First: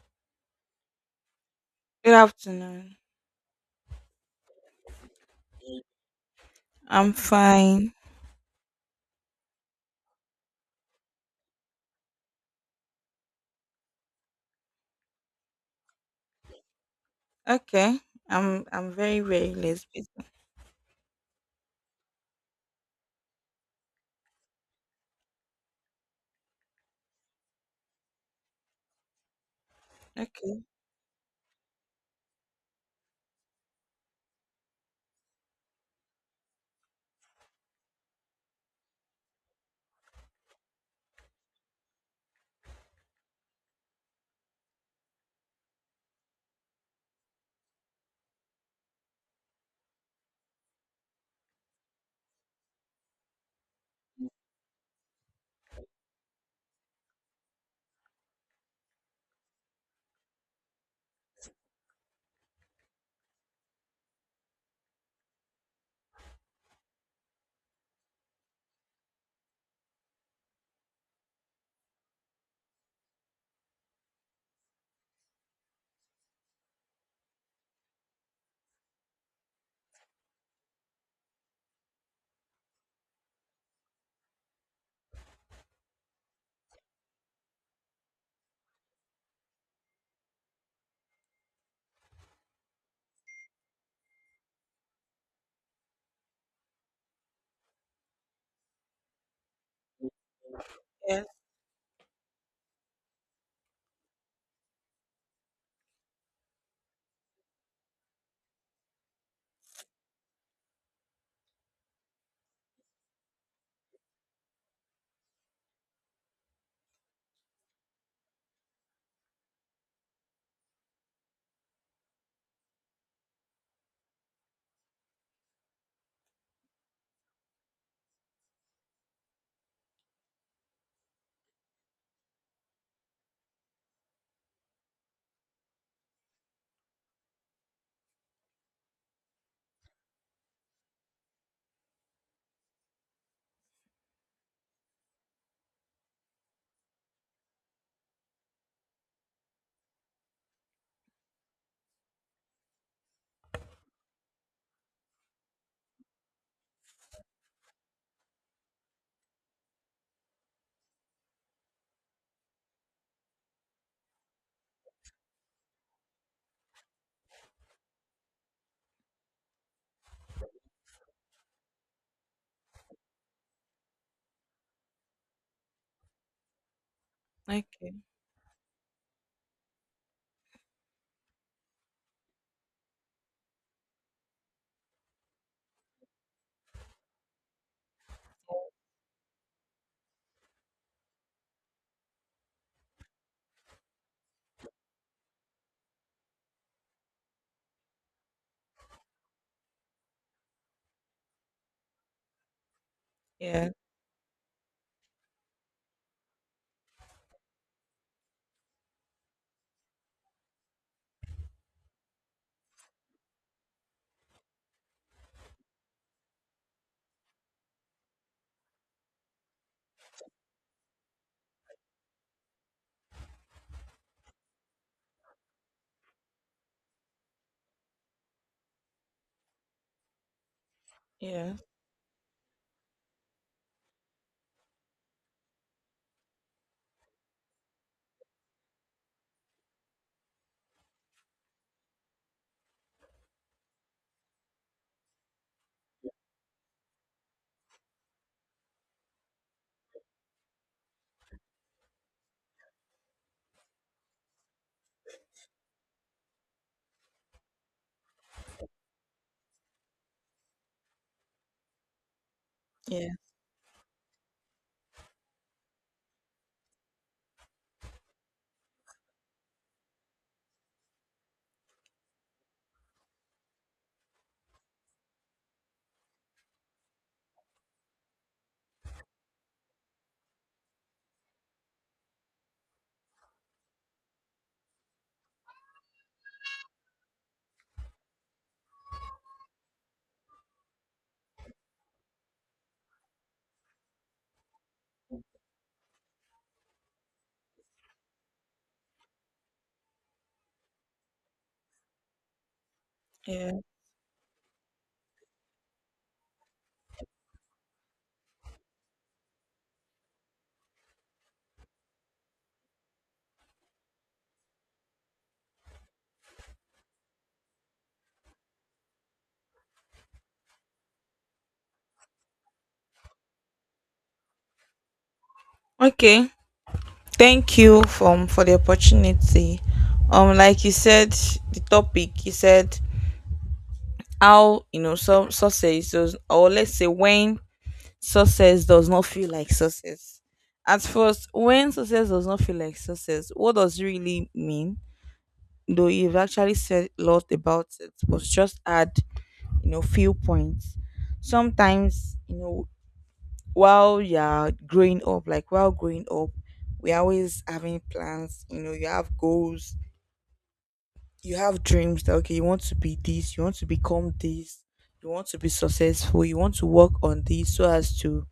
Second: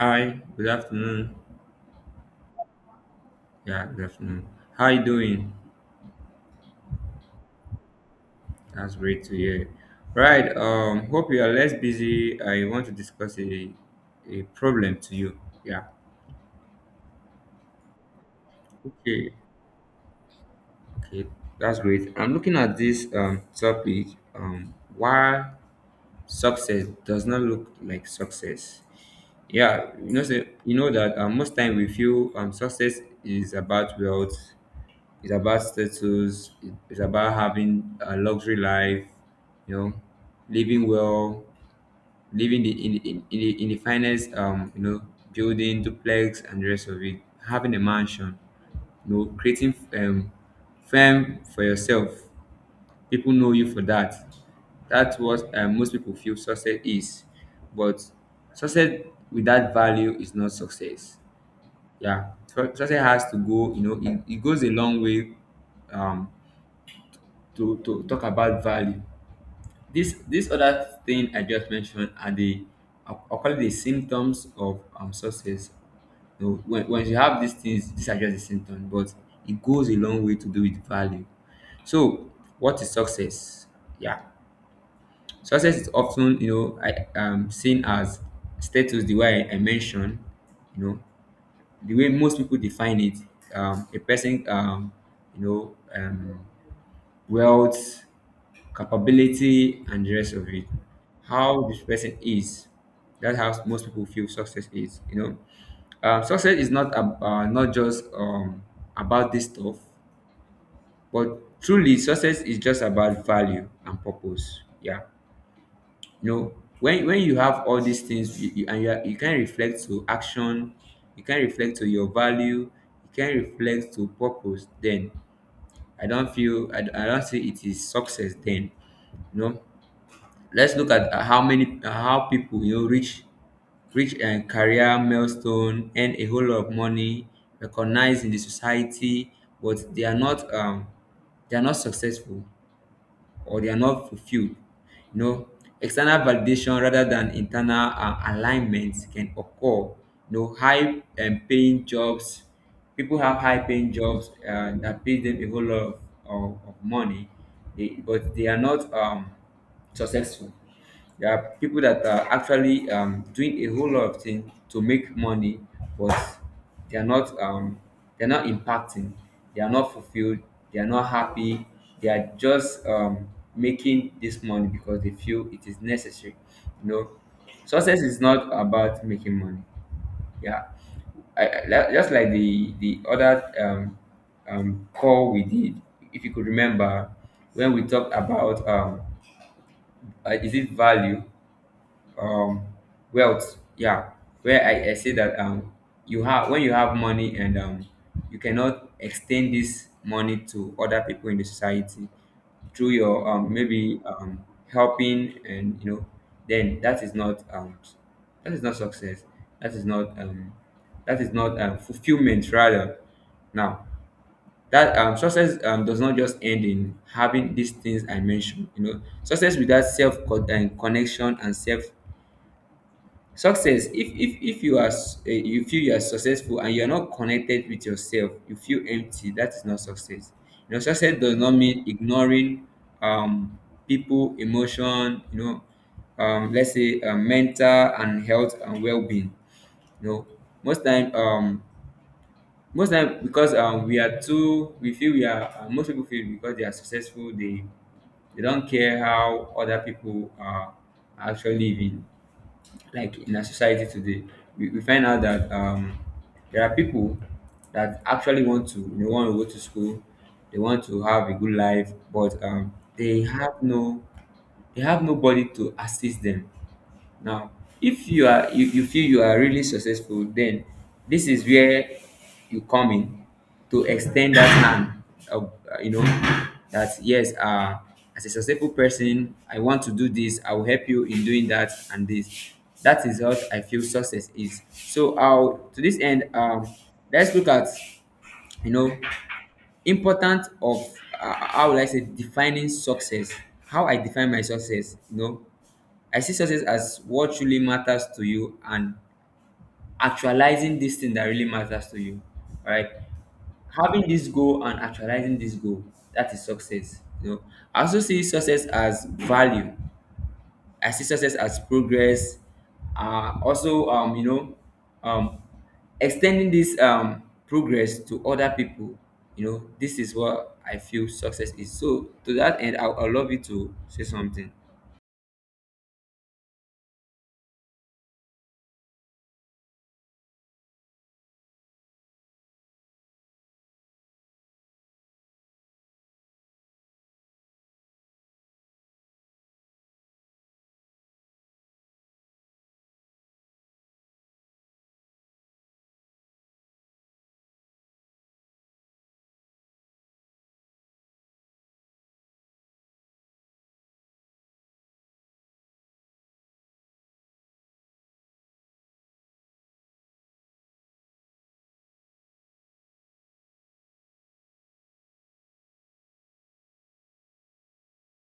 Hi, good afternoon. Good afternoon. Yeah, good afternoon. How you doing? I'm fine. That's great to hear. Right, hope you are less busy. I want to discuss a problem to you. Yeah. Okay. I'm very, Okay. very less busy. Okay, that's great. I'm looking at this topic. Why success does not look like success. Yeah, say, Okay. you know that most time we feel success is about wealth. It's about status. It's about having a luxury life. You know, living well, living the, in the finest, you know, building duplex and the rest of it. Having a mansion. You know, creating fame for yourself. People know you for that. That's what most people feel success is. But success without value is not success. Yeah, success has to go. You know, it goes a long way, um, to talk about value. This other thing I just mentioned are the I'll call it the symptoms of success. You know, when you have these things, these are just the symptoms, but it goes a long way to do with value. So, what is success? Yeah, success is often, I seen as status the way I mentioned. You know, the way most people define it, a person, you know um wealth, capability, and the rest of it. Yes. How this person is, that's how most people feel success is. You know, success is not just, about this stuff, but truly, success is just about value and purpose. Yeah, you know, when you have all these things, you, are, you can reflect to action, you can reflect to your value, you can reflect to purpose. Then I don't feel I don't see it is success then. You know, let's look at how people, you know, reach a career milestone, earn a whole lot of money, recognized in the society, but they are not successful or they are not fulfilled. You know, external validation rather than internal alignment can occur. You know, high paying jobs, people have high paying jobs that pays them a whole lot of money, but they are not successful. There are people that are actually, doing a whole lot of things to make money, but they are not they're not impacting, they are not fulfilled, they are not happy, they are just making this money because they feel it is necessary, you know. Success Okay. is not about making money. Yeah, just like the other call we did, if you could remember, when we talked about is it value, um wealth. Yeah, where I say that, you have when you have money and you cannot extend this money to other people in the society through your Yeah. maybe helping and you know, then that is not success, that is not um that is not fulfillment rather. Now, that success does not just end in having these things I mentioned. You know, success without self co- and connection and self, success, if you are you feel you are successful and you are not connected with yourself, you feel empty, that is not success. You know, success does not Yeah. mean ignoring um people emotion, you know, let's say mental and health and well-being. You know, most time um most time, because we feel we are, most people feel because they are successful, they don't care how other people are actually living. Like in our society today, we find out that, there are people that actually want to they want to go to school, they want to have a good life, but, Yeah. they have no, they have nobody to assist them. Now, if you are you, you feel you are really successful, then this is where you come in to extend that hand of, you know, that yes, as a successful person, I want to do this, I will help you in doing that and this. That is what I feel success is. So I'll, to this end, let's look at, you know, important of, how will I say defining success. How I define my success, you know. I see success as what truly matters to you and actualizing this thing that really matters to you. All right. Yeah. Having this goal and actualizing this goal, that is success. You know, I also see success as value. I see success as progress. Also, um, extending this, progress to other people. You know, this is what I feel success is. So, to that end, I would love you to say something. Okay. Thank you for the opportunity. Like you said, the topic you said how, you know, some success does, or let's say, when success does not feel like success. At first, when success does not feel like success, what does it really mean? Though you've actually said a lot about it, but just add, you know, few points. Sometimes, you know, while you're growing up, like while growing up, we're always having plans. You know, you have goals, you have dreams that, okay, you want to be this, you want to become this, you want to be successful, you want to work on this so as to,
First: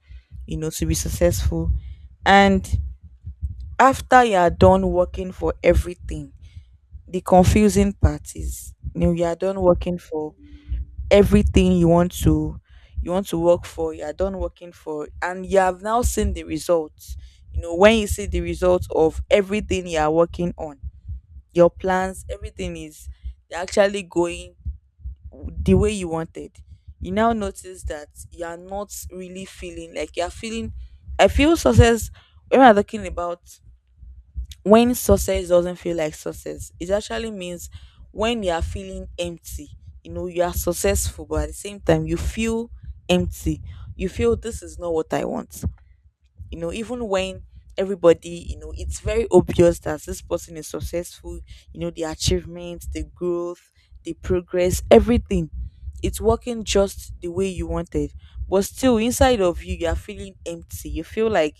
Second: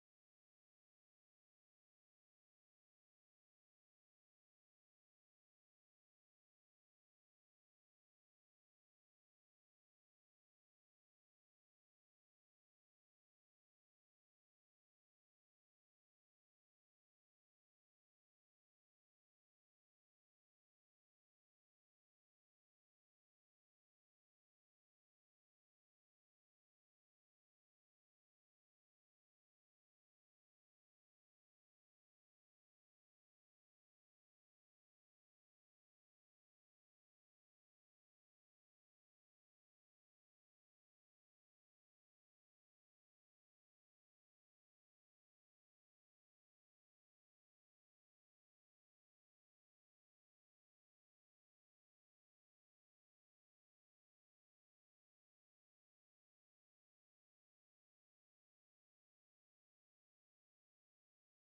you know, to be successful. And after you are done working for everything, the confusing part is, you know, you are done working for everything you want to, you want to work for, you're done working for, and you have now seen the results. You know, when you see the results of everything you are working on, your plans, everything is, they're actually going the way you wanted, you now notice that you are not really feeling like you're feeling, I feel success. When I'm talking about when success doesn't feel like success, it actually means when you are feeling empty. You know, you are successful, but at the same time, you feel empty. You feel this is not what I want. You know, even when everybody, you know, it's very obvious that this person is successful, you know, the achievements, the growth, the progress, everything. It's working just the way you wanted. But still, inside of you, you are feeling empty. You feel like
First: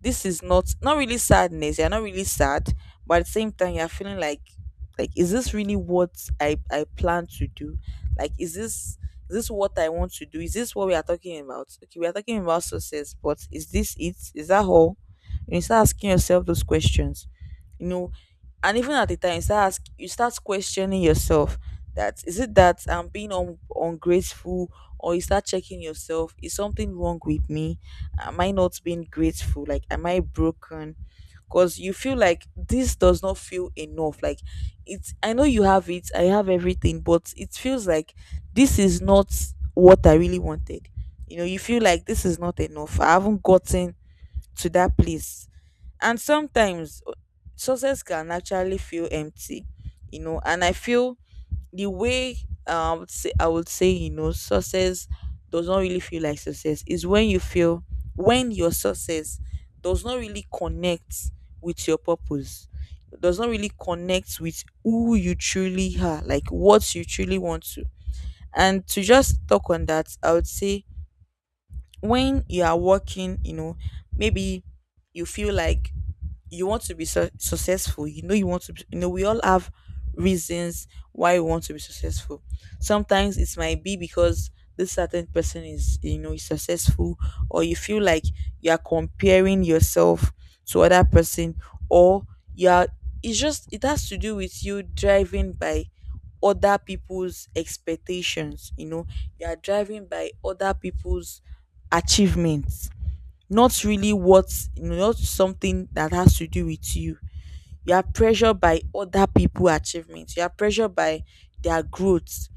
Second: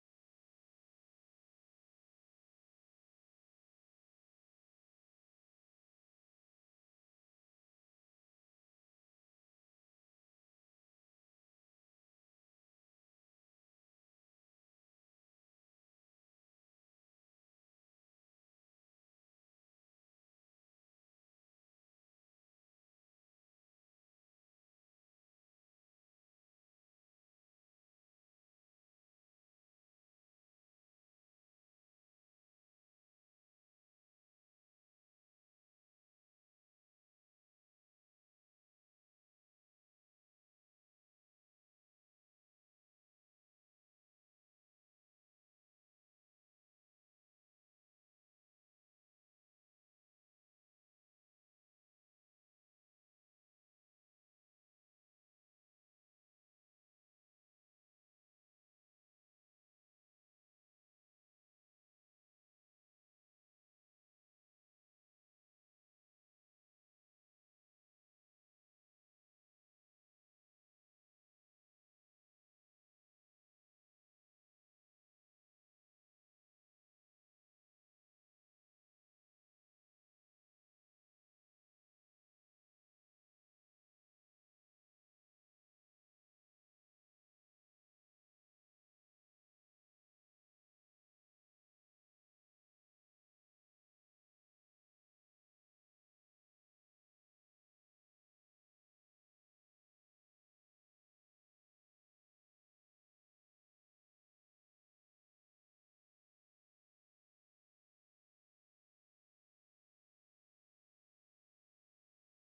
this is not, not really sadness, you're not really sad, but at the same time you're feeling like is this really what I plan to do? Like is this, is this what I want to do? Is this what we are talking about? Okay, we are talking about success, but is this it? Is that all? You start asking yourself those questions, you know. And even at the time you start ask, you start questioning yourself, that is it that I'm being un- ungrateful, or you start checking yourself, is something wrong with me? Am I not being grateful? Like, am I broken? Because you feel like this does not feel enough. Like, it's, I know you have it, I have everything, but it feels like this is not what I really wanted. You know, you feel like this is not enough, I haven't gotten to that place. And sometimes success can actually feel empty, you know. And I feel the way, I would say, you know, success does not really feel like success is when you feel, when your success does not really connect with your purpose, does not really connect with who you truly are, like what you truly want to. And to just talk on that, I would say when you are working, you know, maybe you feel like you want to be successful. You know, you want to, be, you know, we all have reasons why we want to be successful. Sometimes it might be because this certain person is, you know, is successful, or you feel like you are comparing yourself to other person, or you are. It's just, it has to do with you driving by other people's expectations. You know, you are driving by other people's achievements, not really what, not something that has to do with you. You are pressured by other people achievements. You are pressured by their growth.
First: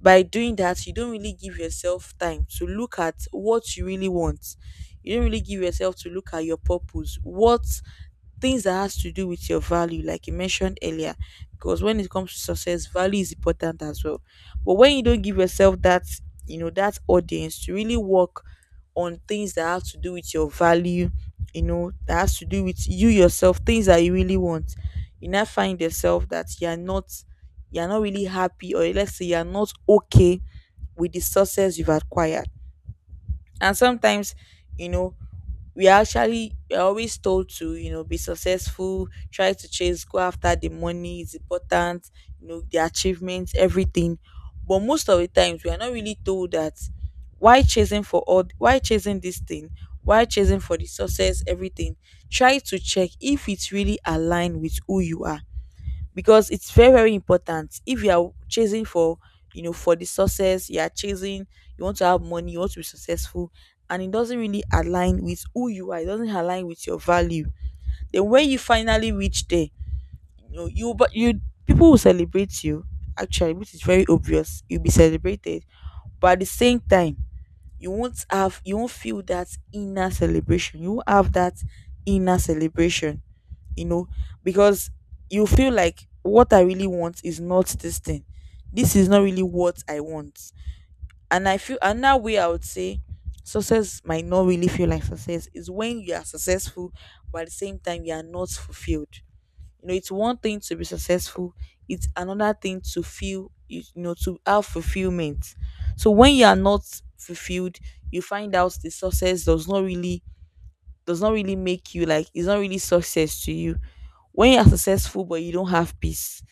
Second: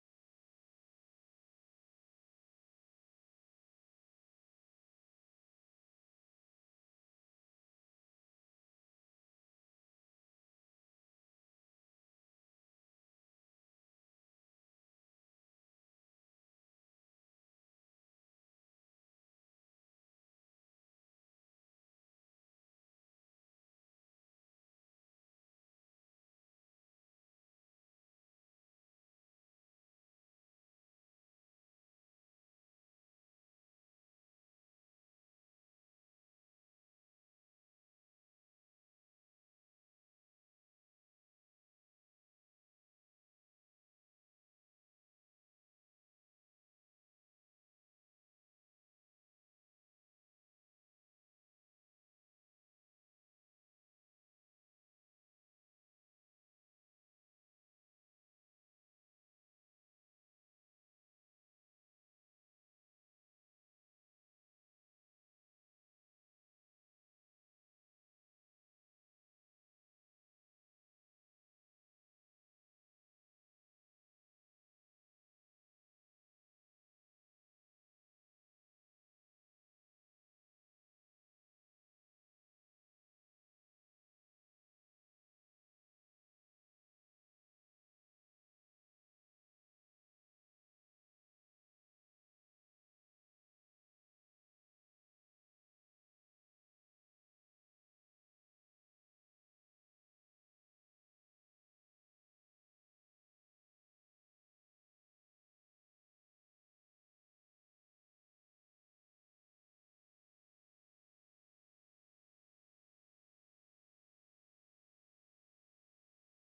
By doing that, you don't really give yourself time to look at what you really want. You don't really give yourself to look at your purpose, what things that has to do with your value, like you mentioned earlier. Because when it comes to success, value is important as well. But when you don't give yourself that, you know, that audience to really work on things that have to do with your value, you know, that has to do with you yourself, things that you really want, you now find yourself that you are not, you're not really happy, or let's say you're not okay with the success you've acquired. And sometimes, you know, we are actually, we're always told to, you know, be successful, try to chase, go after the money, it's important, you know, the achievements, everything. But most of the times we are not really told that why chasing for all, why chasing this thing, why chasing for the success, everything. Try to check if it's really aligned with who you are. Because it's very, very important, if you are chasing for, you know, for the success you are chasing, you want to have money, you want to be successful, and it doesn't really align with who you are, it doesn't align with your value, then when you finally reach there, you know, you, but you, people will celebrate you, actually, which is very obvious, you'll be celebrated. But at the same time, you won't have, you won't feel that inner celebration, you won't have that inner celebration, you know, because you feel like what I really want is not this thing. This is not really what I want. And I feel another way I would say success might not really feel like success is when you are successful, but at the same time you are not fulfilled. You know, it's one thing to be successful, it's another thing to feel you, you know, to have fulfillment. So when you are not fulfilled, you find out the success does not really, does not really make you like, it's not really success to you. When you are successful but you don't have peace,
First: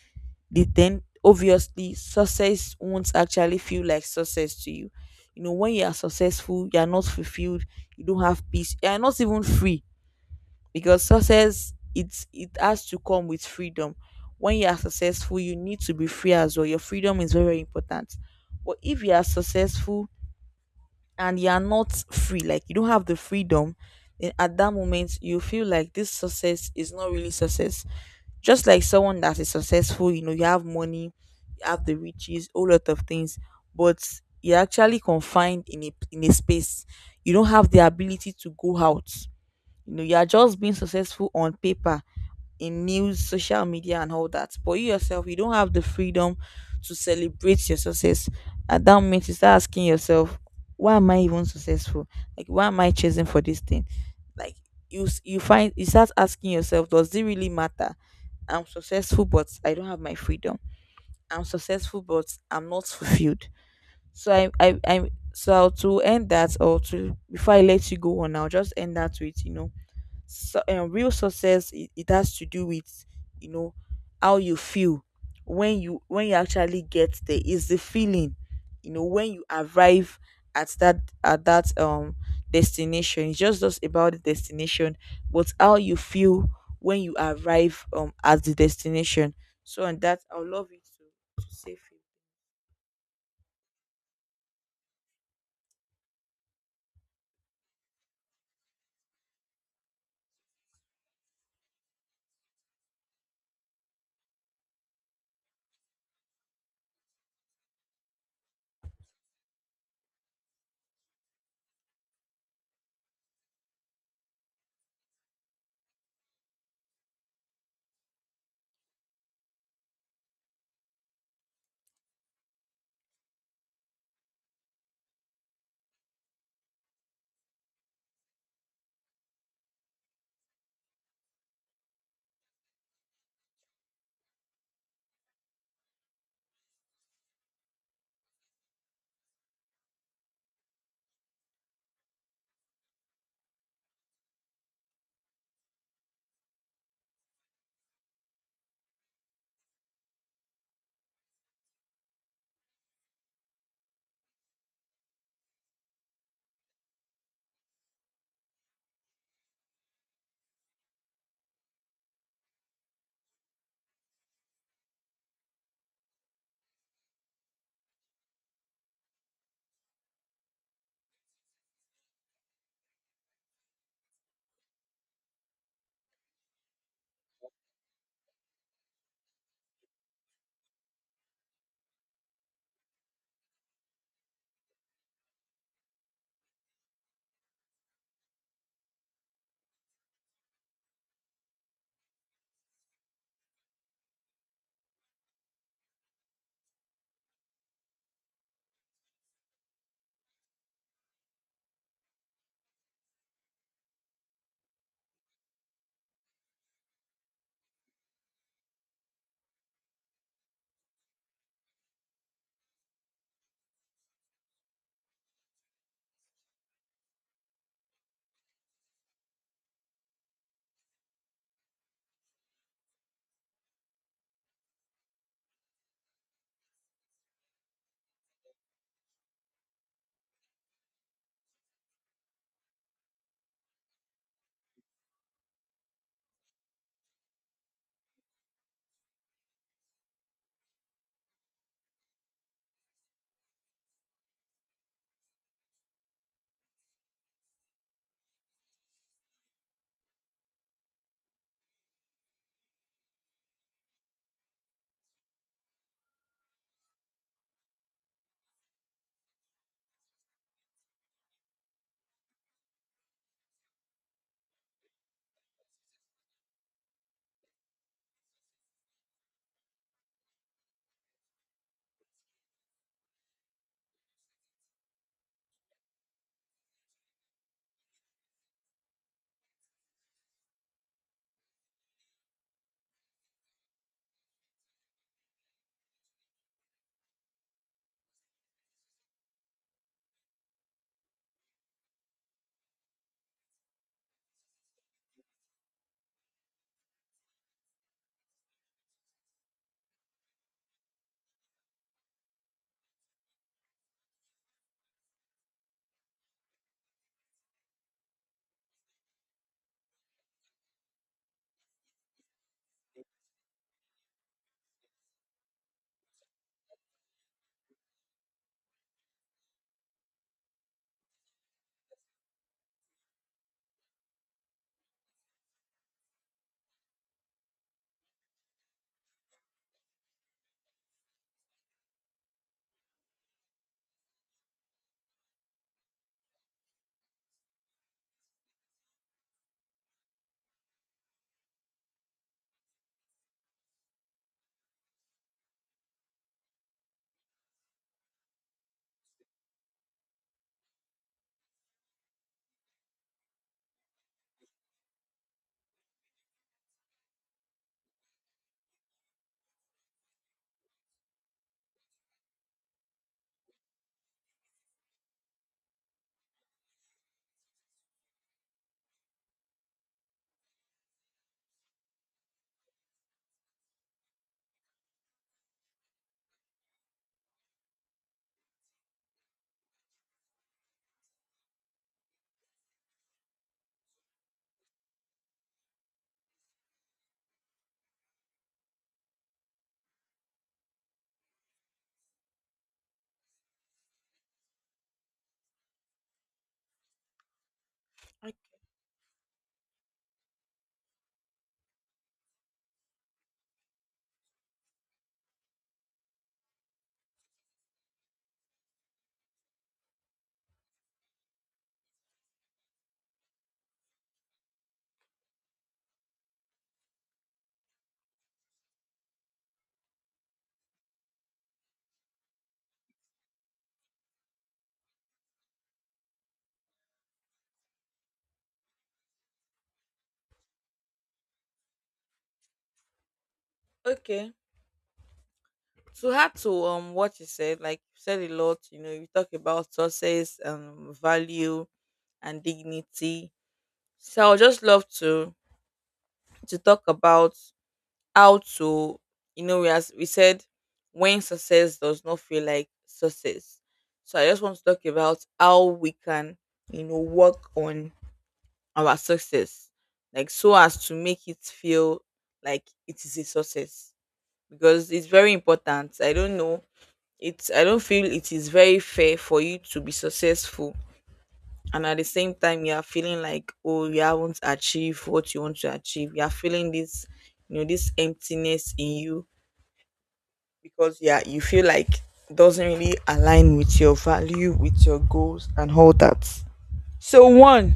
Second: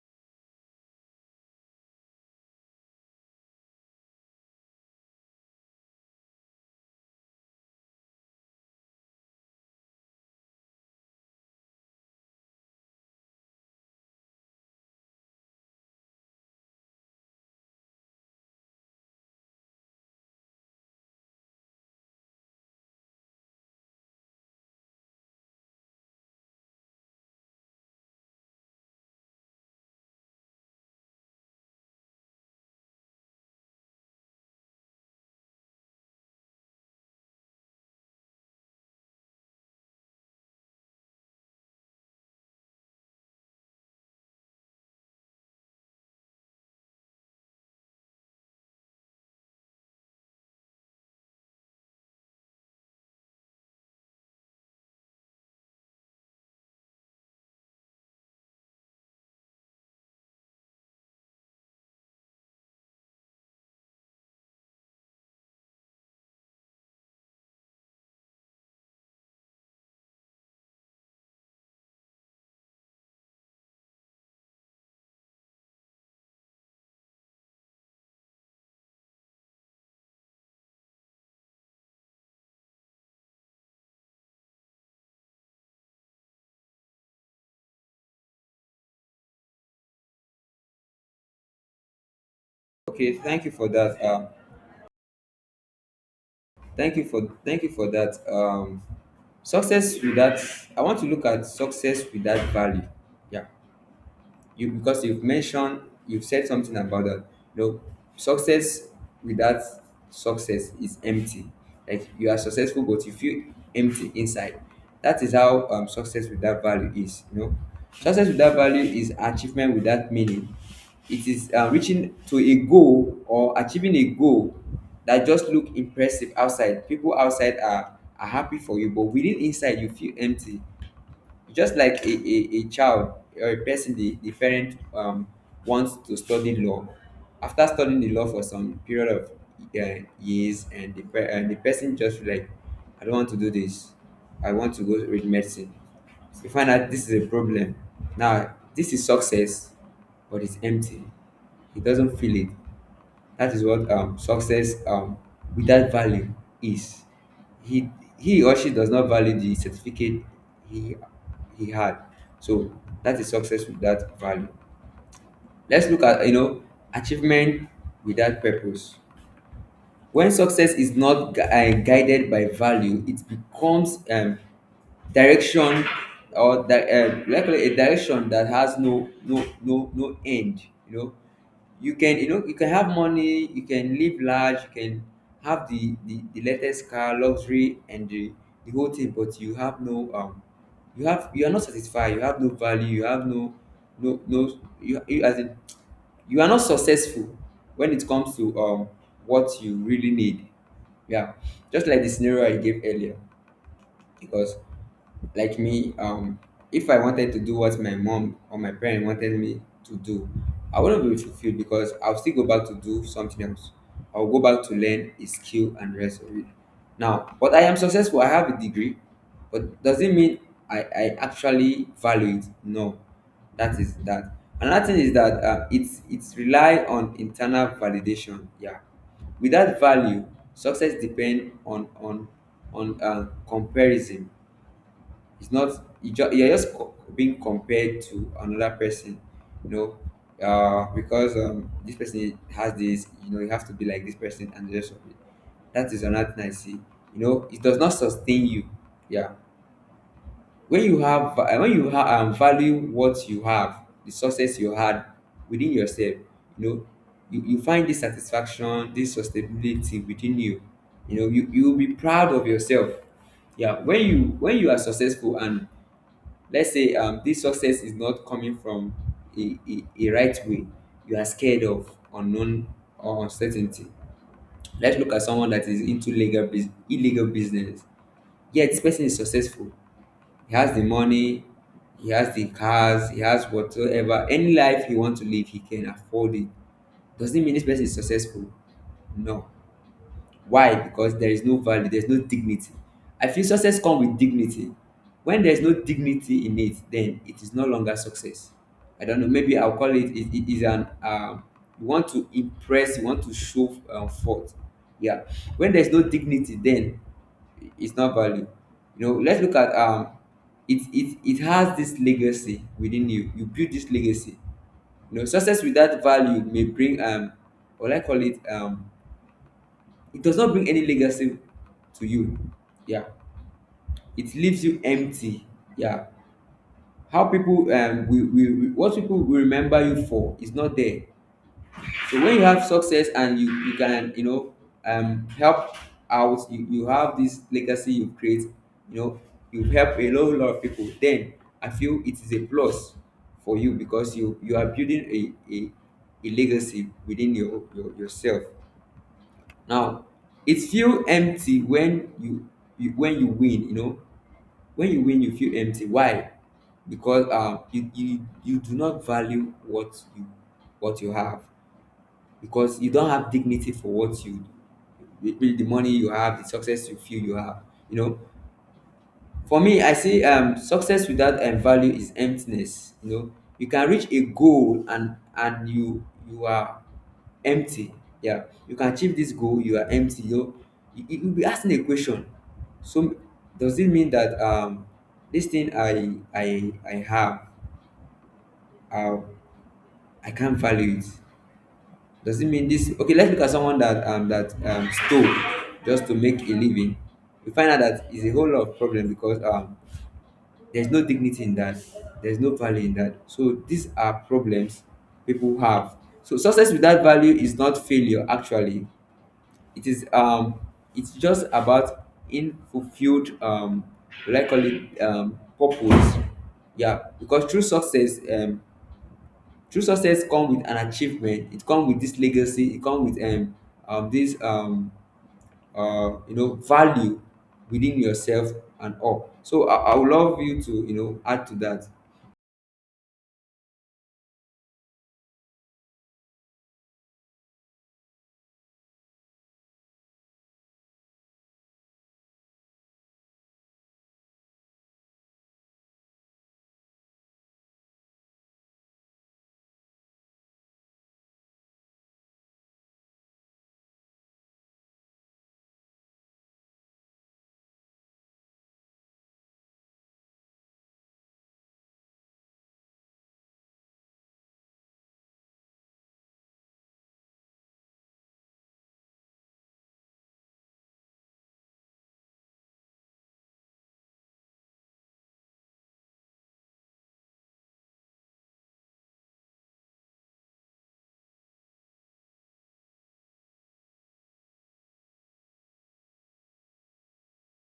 then obviously success won't actually feel like success to you. You know, when you are successful, you are not fulfilled, you don't have peace, you are not even free, because success, it's, it has to come with freedom. When you are successful, you need to be free as well. Your freedom is very, very important. But if you are successful and you are not free, like you don't have the freedom, then at that moment you feel like this success is not really success. Just like someone that is successful, you know, you have money, you have the riches, whole lot of things, but you're actually confined in a, in a space. You don't have the ability to go out. You know, you are just being successful on paper, in news, social media, and all that. But you yourself, you don't have the freedom to celebrate your success. At that moment, you start asking yourself, why am I even successful? Like, why am I chasing for this thing? Like, you s- you find, you start asking yourself, does it really matter? I'm successful, but I don't have my freedom. I'm successful, but I'm not fulfilled. So I, so to end that, or to, before I let you go on, I'll just end that with, you know, so, real success, it has to do with, you know, how you feel, when you, when you actually get there, is the feeling. You know, when you arrive at that, at that destination, it's just about the destination, but how you feel when you arrive at the destination. So, and that, I would love you to say few. Okay, thank you for that. Thank you for that. Success without, I want to look at success without value. Yeah, you, because you've mentioned, you've said something about that, you know, success without, success is empty, like you are successful but you feel empty inside. That is how, success without value is. You know, success without value is achievement without meaning. It is, reaching to a goal or achieving a goal that just look impressive outside, people outside are happy for you, but within, inside you feel empty. Just like a child or a person, the parent, wants to study law. After studying the law for some period of, years, and the person just feel like, I don't want to do this, I want to go read medicine. You find out this is a problem. Now, this is success, but it's empty, he doesn't feel it. That is what success, without value is. He he or she does not value the certificate he he had. So that is success without value. Let's look at, you know, achievement without purpose. When success is not guided by value, it becomes, direction, or like a direction that has no end. You know, you know, you can have money, you can live large, you can have the latest car, luxury and the whole thing, but you have no you have, you are not satisfied, you have no value, you have no no no you, you as in, you are not successful when it comes to, what you really need. Yeah, just like the scenario I gave earlier. Because like me, if I wanted to do what my mom or my parent wanted me to do, I wouldn't be fulfilled because I'll still go back to do something else. I'll go back to learn a skill and rest of it. Now, but I am successful. I have a degree, but does it mean I actually value it? No, that is that. Another thing is that, it's rely on internal validation. Yeah, without value, success depend on, comparison. It's not you, just, being compared to another person, you know, because this person has this, you know, you have to be like this person and the rest of it. That is another thing I see. You know, it does not sustain you. Yeah, when you have when you have, value what you have, the success you had within yourself, you know, you find this satisfaction, this sustainability within you. You know, you will be proud of yourself. Yeah, when you, when you are successful and let's say, this success is not coming from a right way, you are scared of unknown or uncertainty. Let's look at someone that is into illegal business, yet this person is successful. He has the money, he has the cars, he has whatsoever, any life he wants to live he can afford it. Does it mean this person is successful? No. Why? Because there is no value, there's no dignity. I feel success comes with dignity. When there's no dignity in it, then it is no longer success. I don't know. Maybe I'll call it. It is an, you want to impress, you want to show, forth. Yeah. When there's no dignity, then it's not value. You know. Let's look at, it has this legacy within you. You build this legacy. You know, success without value may bring, what I call it it does not bring any legacy to you. Yeah, it leaves you empty. Yeah, how people, we, what people will remember you for is not there. So when you have success and you can, you know, help out, you have this legacy you create. You know, you help a whole lot of people. Then I feel it is a plus for you because you are building a a, a legacy within your yourself. Now it feel empty when you, when you win, you know, when you win, you feel empty. Why? Because you do not value what you, what you have, because you don't have dignity for what you, the money you have, the success you feel you have, you know. For me, I see success without value is emptiness. You know, you can reach a goal, and you, you are empty. Yeah, you can achieve this goal, you are empty. You know, you will be asking a question. So does it mean that this thing I have, uh, I can't value it? Does it mean this? Okay, let's look at someone that that stole just to make a living. We find out that is a whole lot of problem, because there's no dignity in that. There's no value in that. So these are problems people have. So success without value is not failure. Actually, it is it's just about unfulfilled likely, purpose. Yeah, because true success, true success come with an achievement. It come with this legacy. It come with this you know, value within yourself and all. So I would love you to, you know, add to that. Okay, to add to what you said, like you said a lot, you know, you talk about success and value and dignity. So I would just love to talk about how to, you know, we, as we said, when success does not feel like success. So I just want to talk about how we can, you know, work on our success, like so as to make it feel like it is a success, because it's very important. I don't know, it's, I don't feel it is very fair for you to be successful and at the same time you are feeling like, oh, you haven't achieved what you want to achieve. You are feeling this, you know, this emptiness in you. Because yeah, you feel like it doesn't really align with your value, with your goals and all that. So one,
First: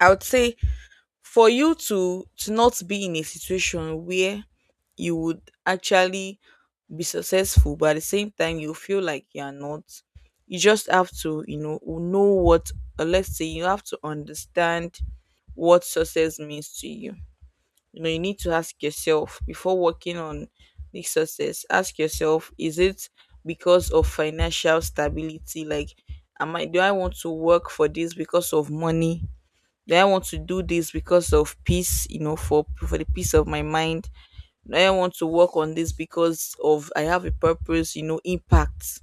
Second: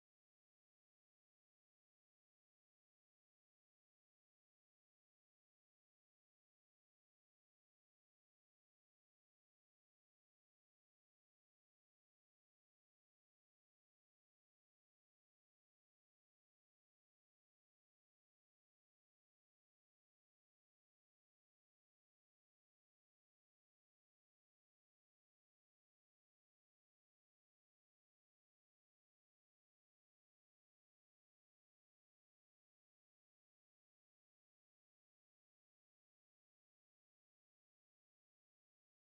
I would say for you to not be in a situation where you would actually be successful, but at the same time you feel like you're not. You just have to, know what, or let's say you have to understand what success means to you. You know, you need to ask yourself before working on the success, ask yourself is it because of financial stability. Like am I do I want to work for this because of money? Do I want to do this because of peace, for the peace of my mind? Do I want to work on this because of I have a purpose, impact?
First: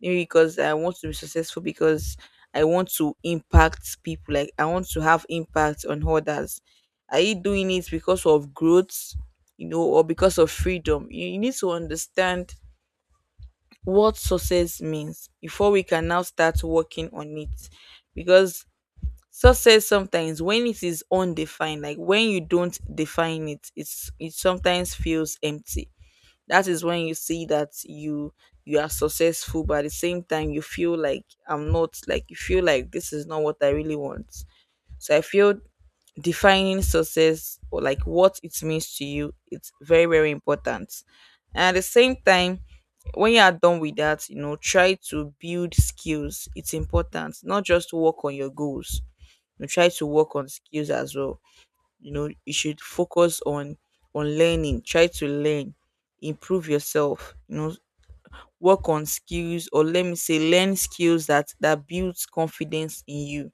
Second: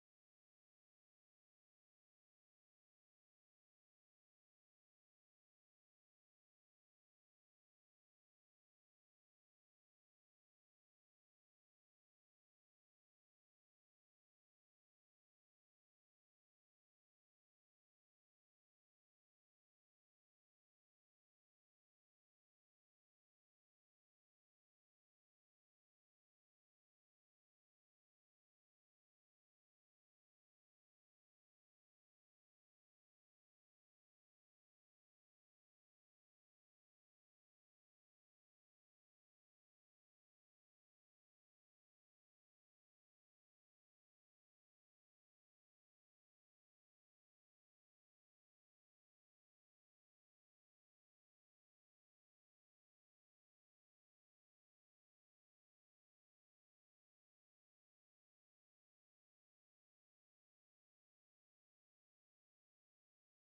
Maybe because I want to be successful because I want to impact people, like I want to have impact on others. Are you doing it because of growth, or because of freedom? You need to understand what success means before we can now start working on it, because success sometimes, when it is undefined, like when you don't define it, it sometimes feels empty. That is when you see that you are successful, but at the same time you feel like I'm not, like you feel like this is not what I really want. So I feel defining success, or like what it means to you, it's very very important. And at the same time, when you are done with that, try to build skills. It's important, not just work on your goals, try to work on skills as well. You know, you should focus on learning, try to learn, improve yourself. You know, work on skills, or let me say learn skills that builds confidence in you,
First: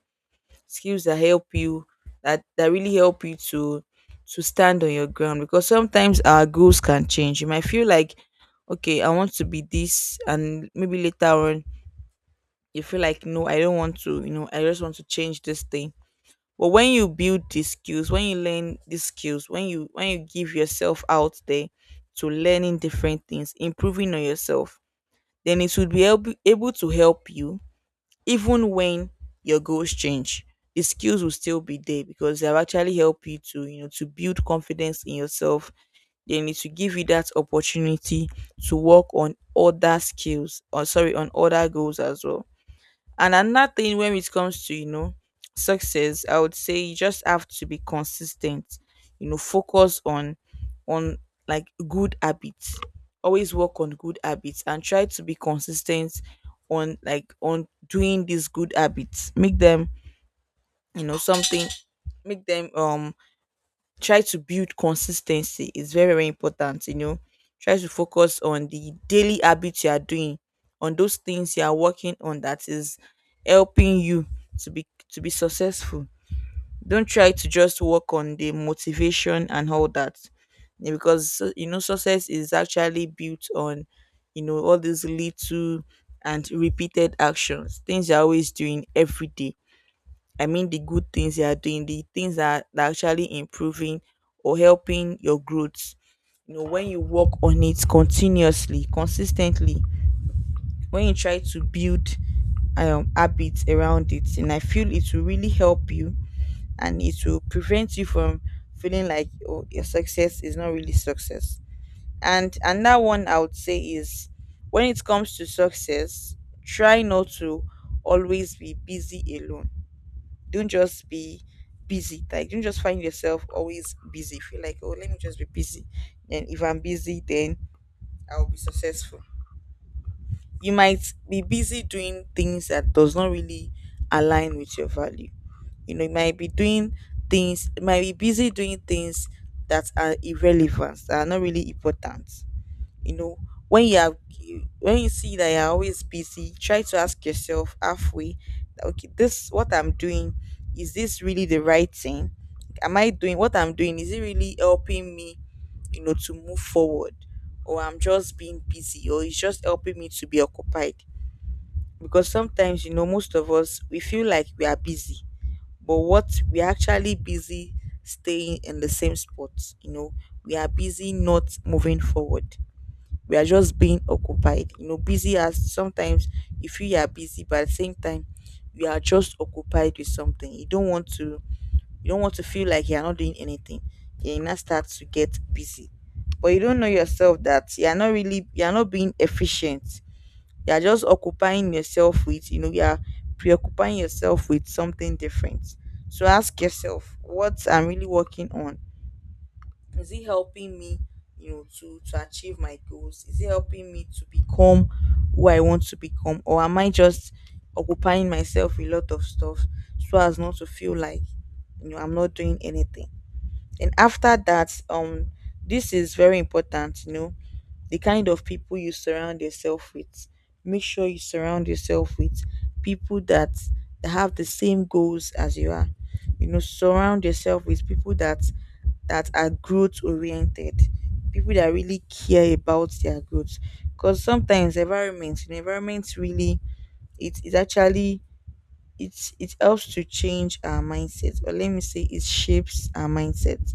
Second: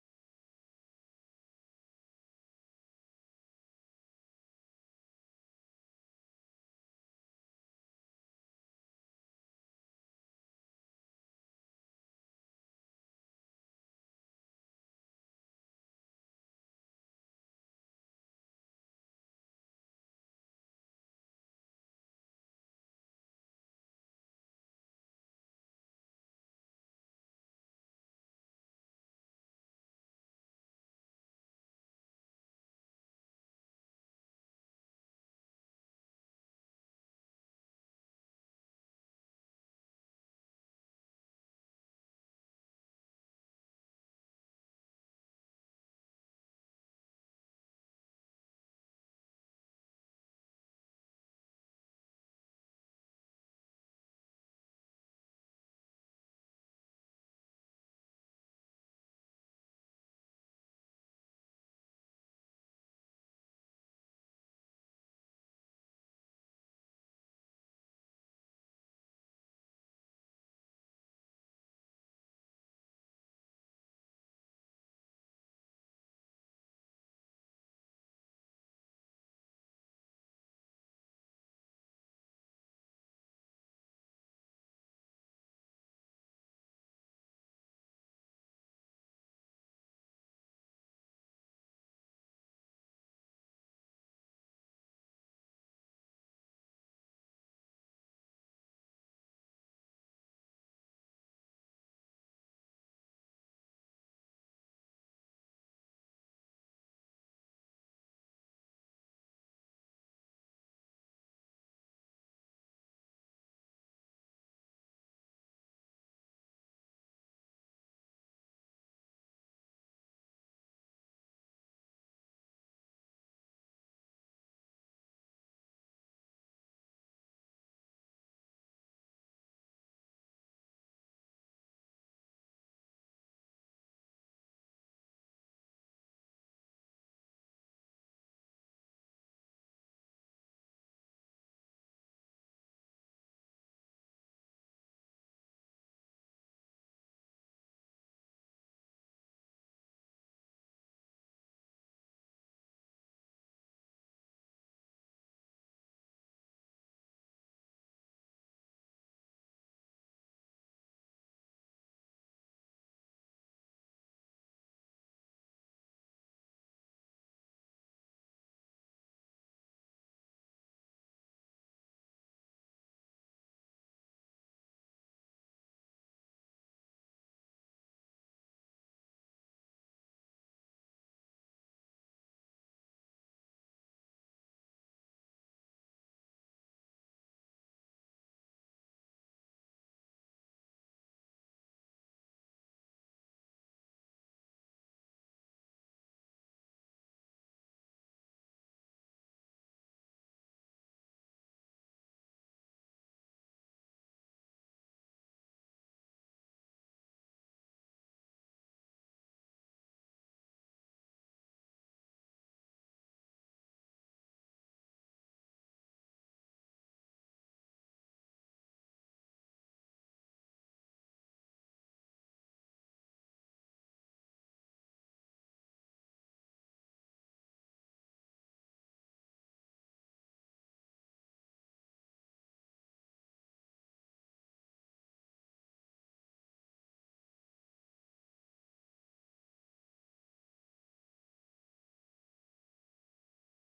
skills that help you, that really help you to stand on your ground, because sometimes our goals can change. You might feel like okay, I want to be this, and maybe later on you feel like no, I don't want to, I just want to change this thing. But when you build these skills, when you learn these skills, when you give yourself out there to learning different things, improving on yourself, then it would be able to help you even when your goals change. The skills will still be there, because they'll actually help you to, to build confidence in yourself. They need to give you that opportunity to work on other skills, or sorry, on other goals as well. And another thing when it comes to, success, I would say you just have to be consistent. You know, focus on on like good habits. Always work on good habits and try to be consistent on like on doing these good habits. Make them, something, make them, try to build consistency. It's very very important. You know, try to focus on the daily habits you are doing, on those things you are working on that is helping you to be successful. Don't try to just work on the motivation and all that. Yeah, because you know success is actually built on, you know, all these little and repeated actions, things you're always doing every day. I mean the good things you are doing, the things that, are actually improving or helping your growth. You know, when you work on it continuously, consistently, when you try to build habits around it, and I feel it will really help you, and it will prevent you from feeling like oh, your success is not really success. And another one I would say is when it comes to success, try not to always be busy alone. Don't just be busy. Like don't just find yourself always busy. Feel like, oh, let me just be busy. And if I'm busy, then I'll be successful. You might be busy doing things that does not really align with your value. You know, you might be doing things, you might be busy doing things that are irrelevant, that are not really important. You know, when you are, when you see that you're always busy, try to ask yourself halfway that, okay this what I'm doing, is this really the right thing? Am I doing, what I'm doing, is it really helping me, you know, to move forward, or I'm just being busy, or it's just helping me to be occupied? Because sometimes, you know, most of us we feel like we are busy, but what we're actually busy, staying in the same spot, you know, we are busy not moving forward, we are just being occupied, you know, busy as sometimes you feel you are busy but at the same time you are just occupied with something. You don't want to, you don't want to feel like you are not doing anything, you now start to get busy, but you don't know yourself that you are not really, you are not being efficient, you are just occupying yourself with, you know, you are preoccupying yourself with something different. So ask yourself what I'm really working on, is it helping me, you know, to achieve my goals, is it helping me to become who I want to become, or am I just occupying myself with a lot of stuff so as not to feel like, you know, I'm not doing anything. And after that, this is very important, you know, the kind of people you surround yourself with. Make sure you surround yourself with people that, have the same goals as you are. You know, surround yourself with people that are growth oriented, people that really care about their growth. Because sometimes environments, you know, environment really, it is actually, it helps to change our mindset, or let me say it shapes our mindset.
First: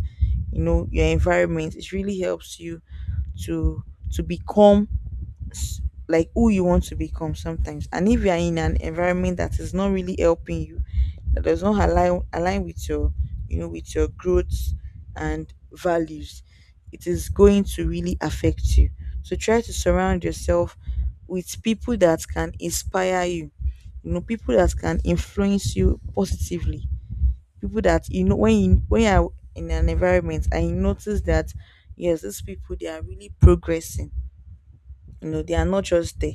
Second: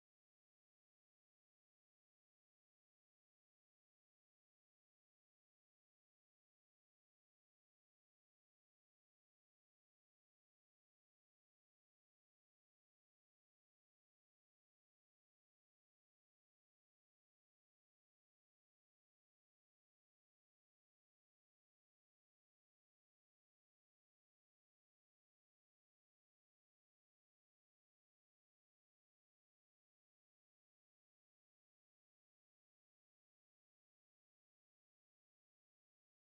You know, your environment, it really helps you to become s- like who you want to become sometimes. And if you are in an environment that is not really helping you, that does not align with your, you know, with your growth and values, it is going to really affect you. So try to surround yourself with people that can inspire you, you know, people that can influence you positively, people that, you know, when you are in an environment and you notice that yes, these people they are really progressing, you know, they are not just there.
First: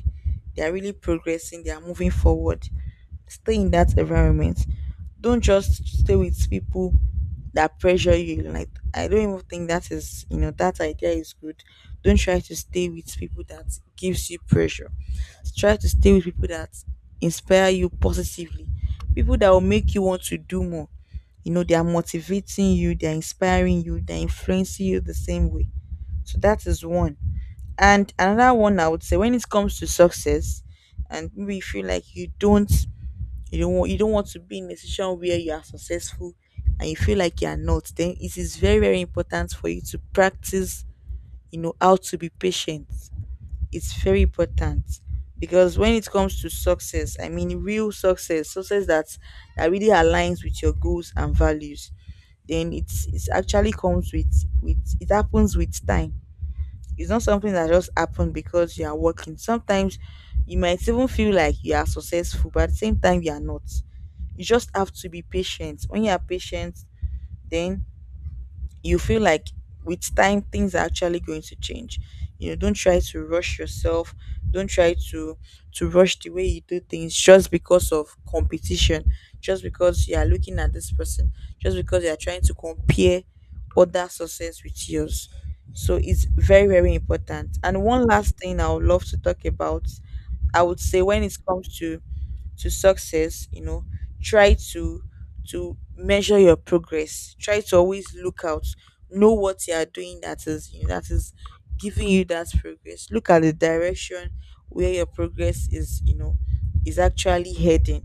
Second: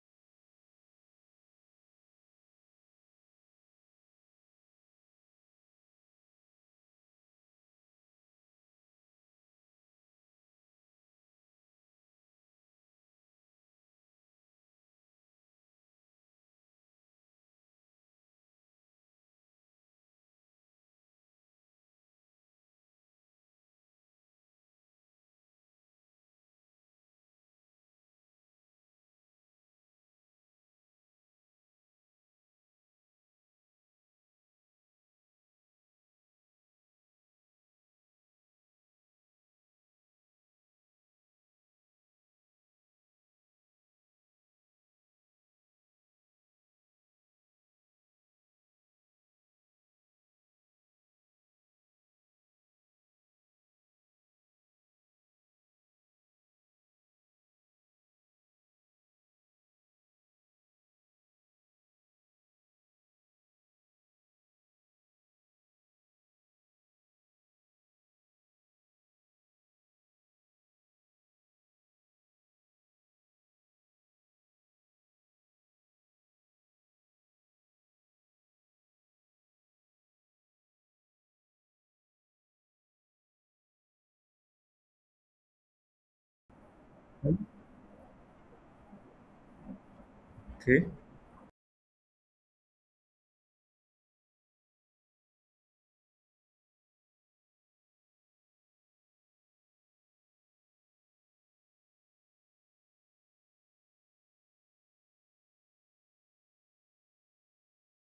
They are really progressing. They are moving forward. Stay in that environment. Don't just stay with people that pressure you. Like I don't even think that is, you know, that idea is good. Don't try to stay with people that gives you pressure. Try to stay with people that inspire you positively. People that will make you want to do more. You know, they are motivating you, they are inspiring you, they are influencing you the same way. So that is one, and another one I would say when it comes to success, and maybe you feel like you don't want to be in a situation where you are successful, and you feel like you are not, then it is very very important for you to practice, you know, how to be patient. It's very important, because when it comes to success, I mean real success, success that really aligns with your goals and values, then it's actually comes with it happens with time. It's not something that just happened because you are working. Sometimes you might even feel like you are successful, but at the same time, you are not. You just have to be patient. When you are patient, then you feel like with time things are actually going to change. You know, don't try to rush yourself, don't try to rush the way you do things just because of competition, just because you are looking at this person, just because you are trying to compare other success with yours. So it's very very important. And one last thing I would love to talk about, I would say when it comes to success, you know, try to measure your progress, try to always look out, know what you are doing, that is you that is giving you that progress. Look at the direction where your progress is, you know, is actually heading.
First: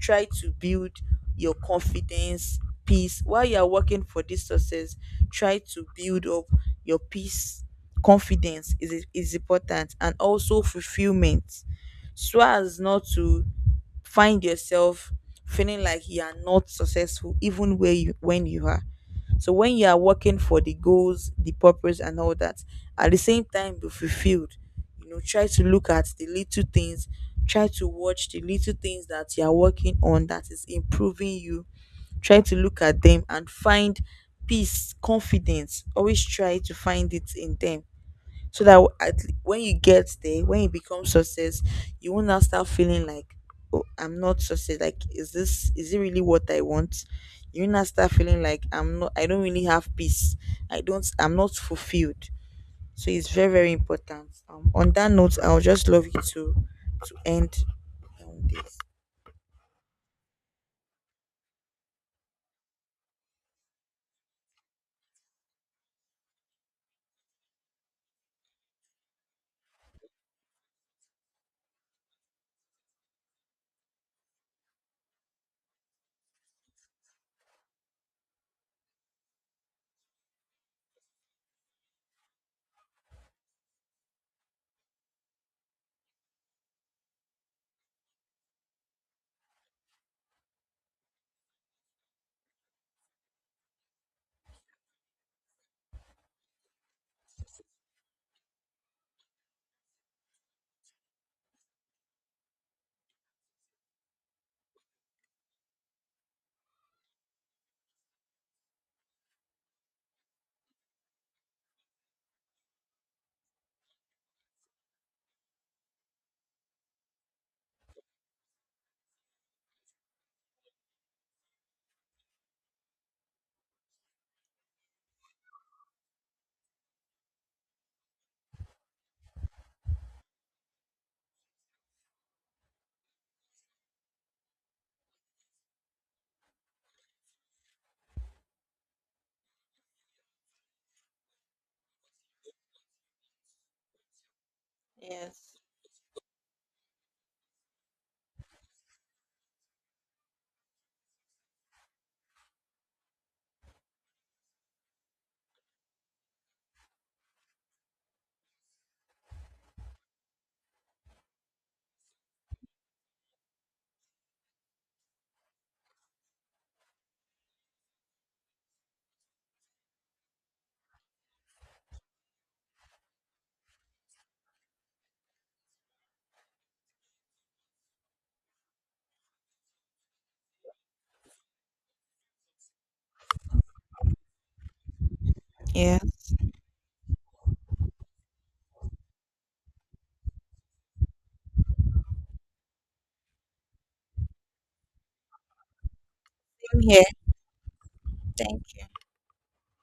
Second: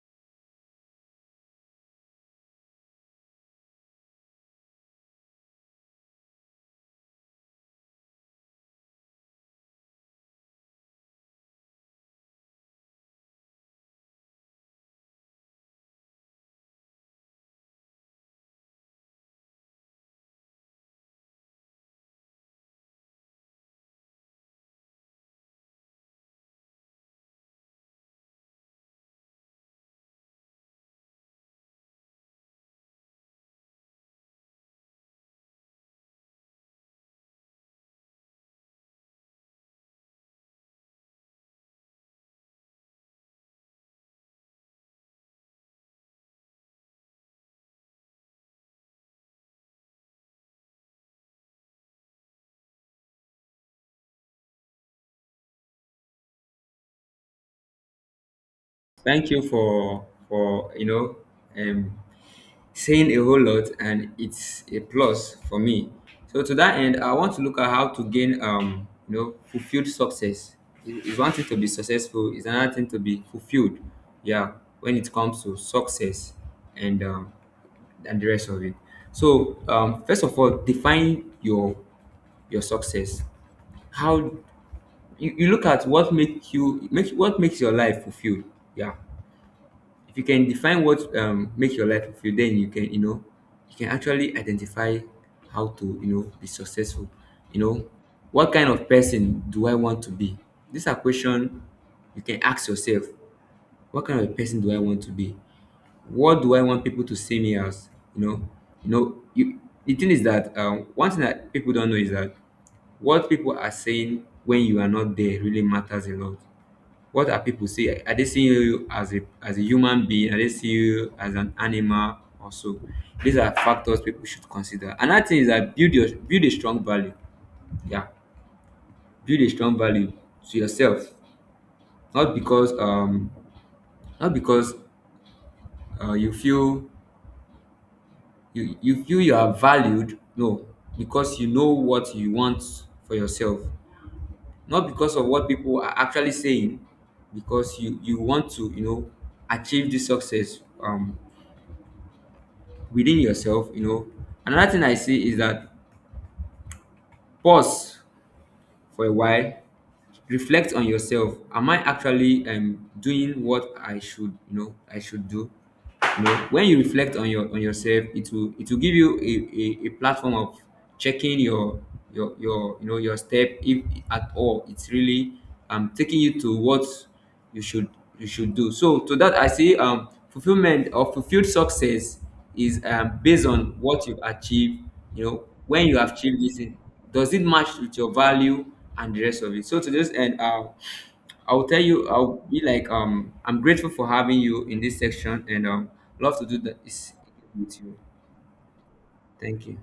Try to build your confidence, peace, while you are working for this success. Try to build up your peace. Confidence is important, and also fulfillment, so as not to find yourself feeling like you are not successful even where you when you are. So when you are working for the goals, the purpose, and all that, at the same time be fulfilled. You know, try to look at the little things, try to watch the little things that you are working on that is improving you. Try to look at them and find peace, confidence, always try to find it in them. So that when you get there, when you become success, you won't now start feeling like, oh, I'm not success. Like, is it really what I want? You won't start feeling like I'm not. I don't really have peace. I don't. I'm not fulfilled. So it's very very important. On that note, I'll just love you to end this. Thank you for you know, um, saying a whole lot, and it's a plus for me. So to that end, I want to look at how to gain, you know, fulfilled success. It- It's one thing to be successful; it's another thing to be fulfilled. Yeah, when it comes to success and, and the rest of it. So, first of all, define your success. How you look at what make you make, what makes your life fulfilled. Yeah, if you can define what, makes your life fulfilled, then you can, you know, you can actually identify how to, you know, be successful. You know, what kind of person do I want to be? These are questions you can ask yourself. What kind of a person do I want to be? What do I want people to see me as? You know, you, the thing is that, one thing that people don't know is that what people are saying when you are not there really matters a lot. What are people see? Are they seeing you as a human being? Are they seeing you as an animal or so? These are factors people should consider. Another thing is that build your, build a strong value. Yeah, build a strong value to yourself. Not because not because, you feel, you feel you are valued. No, because you know what you want for yourself. Not because of what Yes. people are actually saying, because you want to, you know, achieve this success within yourself. You know, another thing I see is that, pause for a while, reflect on yourself. Am I actually, doing what I should, you know, I should do? You know, when you reflect on your, on yourself, it will, it will give you a platform of checking your, your, you know, your step, if at all it's really, taking you to what you should, you should do. So to that, I see, fulfillment or fulfilled success is, based on what you've achieved. You know, when you Yeah, have same achieved this thing, does it match with your value and the rest of it? So to this end, I'll tell you, I'll be like, I'm grateful for having you in this section, and love to do that here. is with you. Thank Thank you.